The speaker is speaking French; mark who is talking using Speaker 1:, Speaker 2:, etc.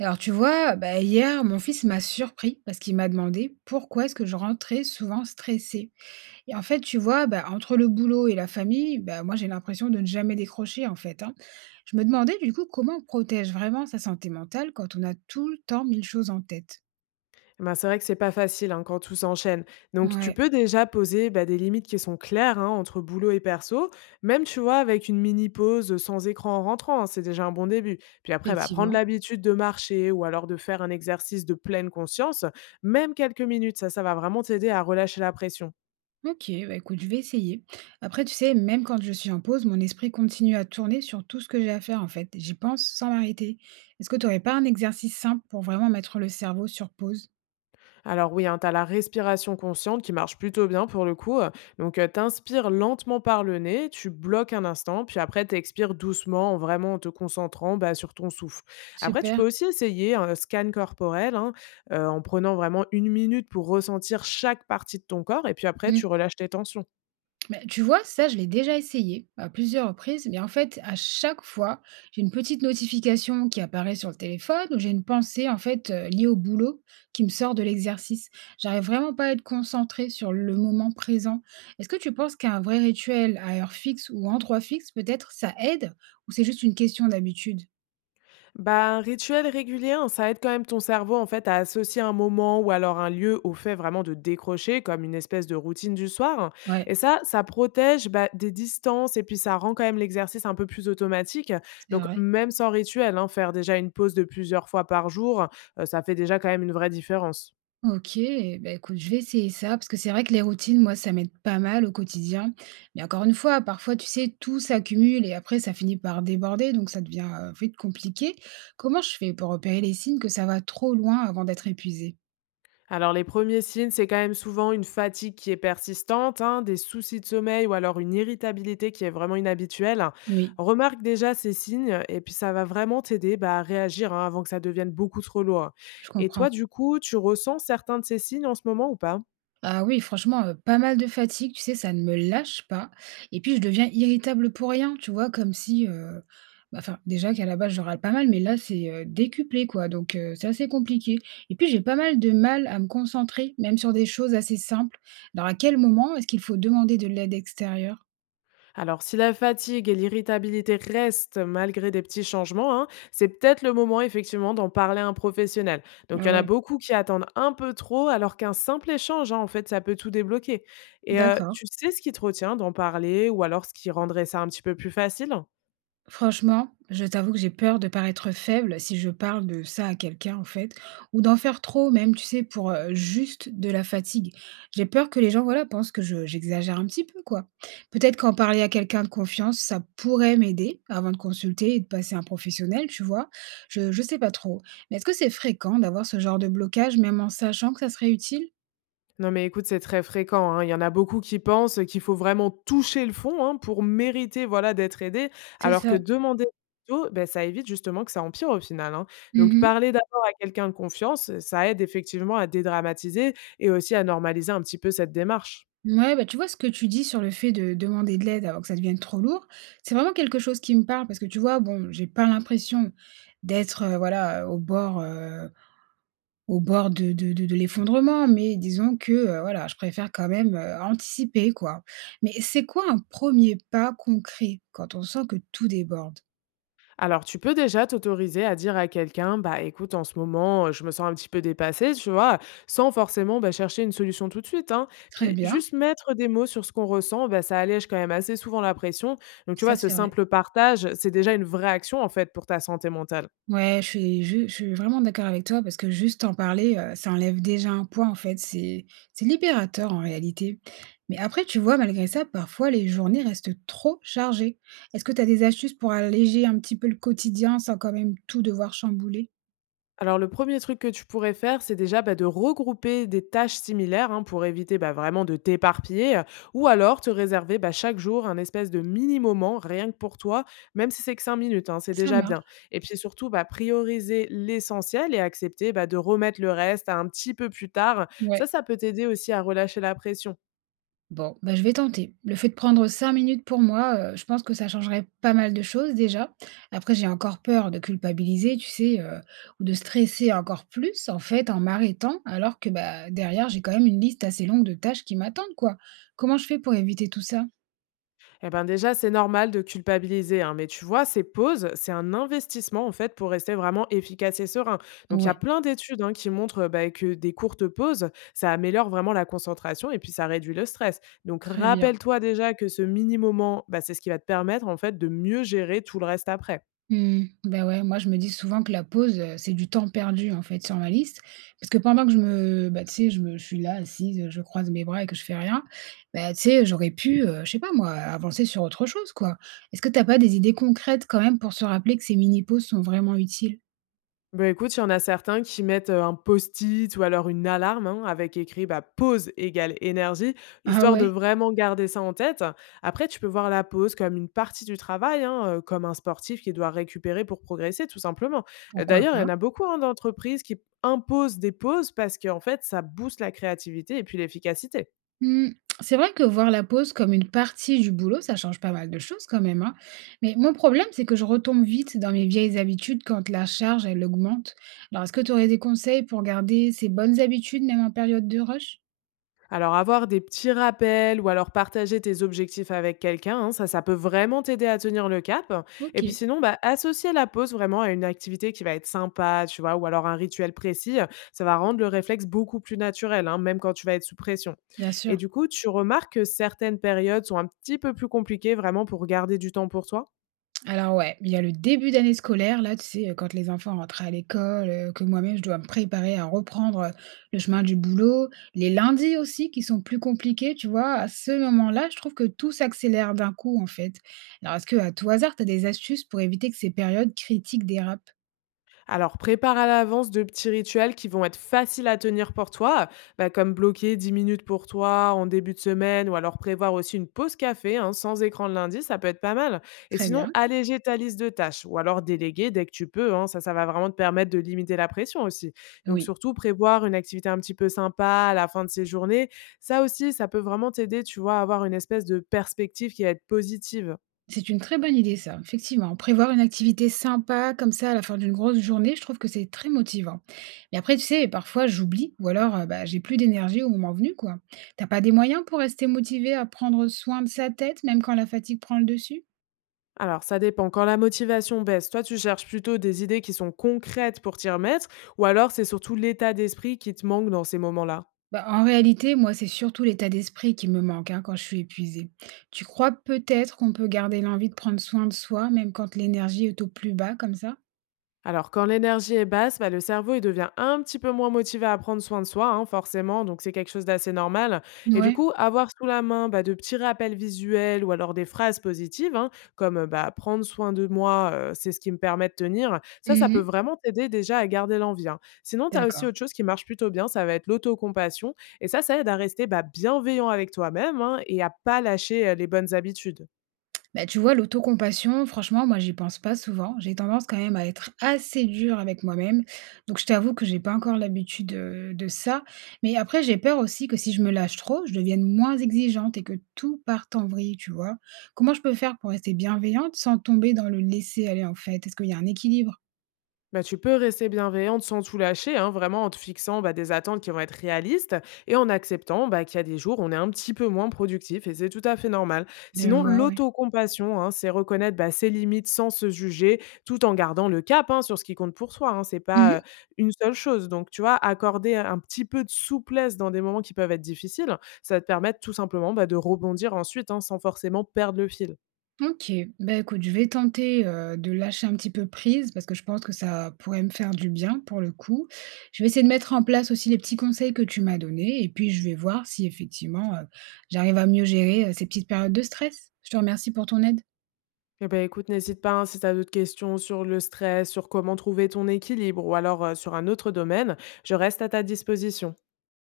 Speaker 1: Alors tu vois, bah, hier, mon fils m'a surpris parce qu'il m'a demandé pourquoi est-ce que je rentrais souvent stressée. Et en fait, tu vois, bah, entre le boulot et la famille, bah, moi j'ai l'impression de ne jamais décrocher en fait, hein. Je me demandais du coup comment on protège vraiment sa santé mentale quand on a tout le temps mille choses en tête.
Speaker 2: Eh Ben, c'est vrai que c'est pas facile, hein, quand tout s'enchaîne. Donc tu
Speaker 1: Ouais,
Speaker 2: peux déjà poser, bah, des limites qui sont claires, hein, entre boulot et perso, même, tu vois, avec une mini pause, sans écran en rentrant, hein, c'est déjà un bon début. Puis après, bah, prendre
Speaker 1: effectivement.
Speaker 2: l'habitude de marcher ou alors de faire un exercice de pleine conscience, même quelques minutes, ça va vraiment t'aider à relâcher la pression.
Speaker 1: Ok, bah écoute, je vais essayer. Après, tu sais, même quand je suis en pause, mon esprit continue à tourner sur tout ce que j'ai à faire en fait. J'y pense sans m'arrêter. Est-ce que tu n'aurais pas un exercice simple pour vraiment mettre le cerveau sur pause?
Speaker 2: Alors oui, hein, tu as la respiration consciente qui marche plutôt bien pour le coup. Donc tu inspires lentement par le nez, tu bloques un instant, puis après tu expires doucement, vraiment en te concentrant bah, sur ton souffle. Après, tu
Speaker 1: Super.
Speaker 2: peux aussi essayer un scan corporel hein, en prenant vraiment une minute pour ressentir chaque partie de ton corps, et puis après tu
Speaker 1: Mmh.
Speaker 2: relâches tes tensions.
Speaker 1: Mais tu vois, ça, je l'ai déjà essayé à plusieurs reprises, mais en fait, à chaque fois, j'ai une petite notification qui apparaît sur le téléphone ou j'ai une pensée en fait liée au boulot qui me sort de l'exercice. J'arrive vraiment pas à être concentrée sur le moment présent. Est-ce que tu penses qu'un vrai rituel à heure fixe ou en trois fixe, peut-être, ça aide ou c'est juste une question d'habitude?
Speaker 2: Bah, un rituel régulier, hein, ça aide quand même ton cerveau en fait à associer un moment ou alors un lieu au fait vraiment de décrocher comme une espèce de routine du soir. Hein.
Speaker 1: Ouais,
Speaker 2: Et ça protège bah, des distances et puis ça rend quand même l'exercice un peu plus automatique.
Speaker 1: c'est
Speaker 2: Donc
Speaker 1: vrai.
Speaker 2: même sans rituel, hein, faire déjà une pause de plusieurs fois par jour, ça fait déjà quand même une vraie différence.
Speaker 1: OK, bah, écoute, je vais essayer ça parce que c'est vrai que les routines, moi, ça m'aide pas mal au quotidien. Mais encore une fois, parfois, tu sais, tout s'accumule et après, ça finit par déborder, donc ça devient vite compliqué. Comment je fais pour repérer les signes que ça va trop loin avant d'être épuisé?
Speaker 2: Alors les premiers signes, c'est quand même souvent une fatigue qui est persistante, hein, des soucis de sommeil ou alors une irritabilité qui est vraiment inhabituelle.
Speaker 1: Oui,
Speaker 2: Remarque déjà ces signes et puis ça va vraiment t'aider bah, à réagir hein, avant que ça devienne beaucoup trop lourd.
Speaker 1: je
Speaker 2: Et
Speaker 1: comprends.
Speaker 2: toi, du coup, tu ressens certains de ces signes en ce moment ou pas?
Speaker 1: Ah oui, franchement, pas mal de fatigue, tu sais, ça ne me lâche pas et puis je deviens irritable pour rien, tu vois? Comme si, bah, enfin, déjà qu'à la base, je râle pas mal, mais là, c'est, décuplé, quoi, donc c'est assez compliqué et puis j'ai pas mal de mal à me concentrer, même sur des choses assez simples. Alors à quel moment est-ce qu'il faut demander de l'aide extérieure?
Speaker 2: Alors, si la fatigue et l'irritabilité restent malgré des petits changements, hein, c'est peut-être le moment effectivement d'en parler à un professionnel. Donc,
Speaker 1: Ah
Speaker 2: il y en a
Speaker 1: ouais,
Speaker 2: beaucoup qui attendent un peu trop, alors qu'un simple échange, hein, en fait, ça peut tout débloquer. Et
Speaker 1: d'accord.
Speaker 2: tu sais ce qui te retient d'en parler, ou alors ce qui rendrait ça un petit peu plus facile?
Speaker 1: Franchement, je t'avoue que j'ai peur de paraître faible si je parle de ça à quelqu'un en fait, ou d'en faire trop même, tu sais, pour juste de la fatigue. J'ai peur que les gens, voilà, pensent que j'exagère un petit peu, quoi. Peut-être qu'en parler à quelqu'un de confiance, ça pourrait m'aider avant de consulter et de passer un professionnel, tu vois. Je sais pas trop. Mais est-ce que c'est fréquent d'avoir ce genre de blocage, même en sachant que ça serait utile?
Speaker 2: Non, mais écoute, c'est très fréquent, hein. Il y en a beaucoup qui pensent qu'il faut vraiment toucher le fond, hein, pour mériter, voilà, d'être aidé,
Speaker 1: C'est
Speaker 2: alors
Speaker 1: ça.
Speaker 2: que demander plutôt, beh, ça évite justement que ça empire au final, hein. Donc parler d'abord à quelqu'un de confiance, ça aide effectivement à dédramatiser et aussi à normaliser un petit peu cette démarche.
Speaker 1: Ouais, bah, tu vois ce que tu dis sur le fait de demander de l'aide avant que ça devienne trop lourd, c'est vraiment quelque chose qui me parle parce que tu vois, bon, j'ai pas l'impression d'être, voilà, au bord de l'effondrement, mais disons que, voilà, je préfère quand même, anticiper, quoi. Mais c'est quoi un premier pas concret quand on sent que tout déborde?
Speaker 2: Alors, tu peux déjà t'autoriser à dire à quelqu'un, bah écoute, en ce moment, je me sens un petit peu dépassée, tu vois, sans forcément bah, chercher une solution tout de suite. Hein.
Speaker 1: Très
Speaker 2: Puis
Speaker 1: bien,
Speaker 2: juste mettre des mots sur ce qu'on ressent, bah, ça allège quand même assez souvent la pression. Donc, tu
Speaker 1: ça
Speaker 2: vois, ce
Speaker 1: c'est vrai.
Speaker 2: simple partage, c'est déjà une vraie action en fait pour ta santé mentale.
Speaker 1: Ouais, je suis vraiment d'accord avec toi parce que juste en parler, ça enlève déjà un poids en fait, c'est libérateur en réalité. Mais après tu vois, malgré ça, parfois les journées restent trop chargées. Est-ce que tu as des astuces pour alléger un petit peu le quotidien sans quand même tout devoir chambouler?
Speaker 2: Alors le premier truc que tu pourrais faire, c'est déjà bah, de regrouper des tâches similaires hein, pour éviter bah, vraiment de t'éparpiller, ou alors te réserver bah, chaque jour un espèce de mini-moment rien que pour toi, même si c'est que 5 minutes, hein, c'est
Speaker 1: Ça
Speaker 2: déjà bien.
Speaker 1: marche,
Speaker 2: Et puis surtout, bah, prioriser l'essentiel et accepter bah, de remettre le reste à un petit peu plus tard, ça,
Speaker 1: ouais.
Speaker 2: ça peut t'aider aussi à relâcher la pression.
Speaker 1: Bon, bah, je vais tenter. Le fait de prendre 5 minutes pour moi, je pense que ça changerait pas mal de choses déjà. Après, j'ai encore peur de culpabiliser, tu sais, ou de stresser encore plus en fait en m'arrêtant, alors que, bah, derrière, j'ai quand même une liste assez longue de tâches qui m'attendent quoi. Comment je fais pour éviter tout ça?
Speaker 2: Eh ben déjà, c'est normal de culpabiliser, hein, mais tu vois, ces pauses, c'est un investissement en fait pour rester vraiment efficace et serein. Donc il y a
Speaker 1: Ouais,
Speaker 2: plein d'études hein, qui montrent bah, que des courtes pauses, ça améliore vraiment la concentration et puis ça réduit le stress. Donc
Speaker 1: très bien.
Speaker 2: rappelle-toi déjà que ce mini moment, bah, c'est ce qui va te permettre en fait de mieux gérer tout le reste après.
Speaker 1: Mmh. Bah, ouais, moi je me dis souvent que la pause, c'est du temps perdu en fait sur ma liste. Parce que pendant que je me bah, tu sais, je suis là assise, je croise mes bras et que je fais rien, bah, tu sais, j'aurais pu, je sais pas moi, avancer sur autre chose quoi. Est-ce que t'as pas des idées concrètes quand même pour se rappeler que ces mini pauses sont vraiment utiles?
Speaker 2: Bah, écoute, il y en a certains qui mettent, un post-it ou alors une alarme, hein, avec écrit, bah, pause égale énergie,
Speaker 1: Ah
Speaker 2: histoire de
Speaker 1: ouais,
Speaker 2: vraiment garder ça en tête. Après, tu peux voir la pause comme une partie du travail, hein, comme un sportif qui doit récupérer pour progresser, tout simplement.
Speaker 1: pourquoi
Speaker 2: D'ailleurs, il y
Speaker 1: pas?
Speaker 2: en a beaucoup, hein, d'entreprises qui impose des pauses parce qu'en fait, ça booste la créativité et puis l'efficacité.
Speaker 1: Mmh, c'est vrai que voir la pause comme une partie du boulot, ça change pas mal de choses quand même, hein. Mais mon problème, c'est que je retombe vite dans mes vieilles habitudes quand la charge, elle augmente. Alors, est-ce que tu aurais des conseils pour garder ces bonnes habitudes, même en période de rush?
Speaker 2: Alors avoir des petits rappels ou alors partager tes objectifs avec quelqu'un, hein, ça peut vraiment t'aider à tenir le cap.
Speaker 1: Ok,
Speaker 2: Et puis sinon, bah, associer la pause vraiment à une activité qui va être sympa, tu vois, ou alors un rituel précis, ça va rendre le réflexe beaucoup plus naturel, hein, même quand tu vas être sous pression.
Speaker 1: bien sûr.
Speaker 2: Et du coup, tu remarques que certaines périodes sont un petit peu plus compliquées vraiment pour garder du temps pour toi?
Speaker 1: Alors ouais, il y a le début d'année scolaire, là, tu sais, quand les enfants rentrent à l'école, que moi-même je dois me préparer à reprendre, le chemin du boulot. Les lundis aussi qui sont plus compliqués, tu vois? À ce moment-là, je trouve que tout s'accélère d'un coup, en fait. Alors est-ce que à tout hasard, tu as des astuces pour éviter que ces périodes critiques dérapent?
Speaker 2: Alors, prépare à l'avance de petits rituels qui vont être faciles à tenir pour toi, bah, comme bloquer 10 minutes pour toi en début de semaine ou alors prévoir aussi une pause café hein, sans écran le lundi, ça peut être pas mal. Et
Speaker 1: Très
Speaker 2: sinon,
Speaker 1: bien,
Speaker 2: alléger ta liste de tâches ou alors déléguer dès que tu peux, hein, ça va vraiment te permettre de limiter la pression aussi. Donc,
Speaker 1: oui.
Speaker 2: surtout, prévoir une activité un petit peu sympa à la fin de ces journées, ça aussi, ça peut vraiment t'aider, tu vois, à avoir une espèce de perspective qui va être positive.
Speaker 1: C'est une très bonne idée ça, effectivement. Prévoir une activité sympa comme ça à la fin d'une grosse journée, je trouve que c'est très motivant. Mais après, tu sais, parfois j'oublie ou alors bah, j'ai plus d'énergie au moment venu, quoi. T'as pas des moyens pour rester motivé à prendre soin de sa tête, même quand la fatigue prend le dessus?
Speaker 2: Alors, ça dépend. Quand la motivation baisse, toi, tu cherches plutôt des idées qui sont concrètes pour t'y remettre, ou alors c'est surtout l'état d'esprit qui te manque dans ces moments-là?
Speaker 1: Bah, en réalité, moi, c'est surtout l'état d'esprit qui me manque hein, quand je suis épuisée. Tu crois peut-être qu'on peut garder l'envie de prendre soin de soi, même quand l'énergie est au plus bas, comme ça?
Speaker 2: Alors, quand l'énergie est basse, bah, le cerveau il devient un petit peu moins motivé à prendre soin de soi, hein, forcément, donc c'est quelque chose d'assez normal. Et du
Speaker 1: Ouais.
Speaker 2: coup, avoir sous la main bah, de petits rappels visuels ou alors des phrases positives, hein, comme bah, prendre soin de moi, c'est ce qui me permet de tenir, ça peut
Speaker 1: Mhm.
Speaker 2: vraiment t'aider déjà à garder l'envie. Hein. Sinon, tu as aussi
Speaker 1: D'accord.
Speaker 2: autre chose qui marche plutôt bien, ça va être l'autocompassion. Et ça aide à rester bah, bienveillant avec toi-même hein, et à pas lâcher les bonnes habitudes.
Speaker 1: Bah, tu vois, l'autocompassion, franchement, moi, j'y pense pas souvent. J'ai tendance quand même à être assez dure avec moi-même. Donc, je t'avoue que j'ai pas encore l'habitude de ça. Mais après, j'ai peur aussi que si je me lâche trop, je devienne moins exigeante et que tout parte en vrille, tu vois. Comment je peux faire pour rester bienveillante sans tomber dans le laisser-aller, en fait? Est-ce qu'il y a un équilibre?
Speaker 2: Bah, tu peux rester bienveillante sans tout lâcher, hein, vraiment en te fixant bah, des attentes qui vont être réalistes et en acceptant bah, qu'il y a des jours où on est un petit peu moins productif et c'est tout à fait normal.
Speaker 1: Je
Speaker 2: Sinon,
Speaker 1: vois, ouais.
Speaker 2: l'autocompassion, hein, c'est reconnaître bah, ses limites sans se juger, tout en gardant le cap hein, sur ce qui compte pour soi. Hein, c'est pas une seule chose. Donc, tu vois, accorder un petit peu de souplesse dans des moments qui peuvent être difficiles, ça va te permettre tout simplement bah, de rebondir ensuite hein, sans forcément perdre le fil.
Speaker 1: OK. Bah, écoute, je vais tenter, de lâcher un petit peu prise parce que je pense que ça pourrait me faire du bien pour le coup. Je vais essayer de mettre en place aussi les petits conseils que tu m'as donnés et puis je vais voir si effectivement, j'arrive à mieux gérer, ces petites périodes de stress. Je te remercie pour ton aide.
Speaker 2: Eh beh, écoute, n'hésite pas, hein, si tu as d'autres questions sur le stress, sur comment trouver ton équilibre ou alors, sur un autre domaine, je reste à ta disposition.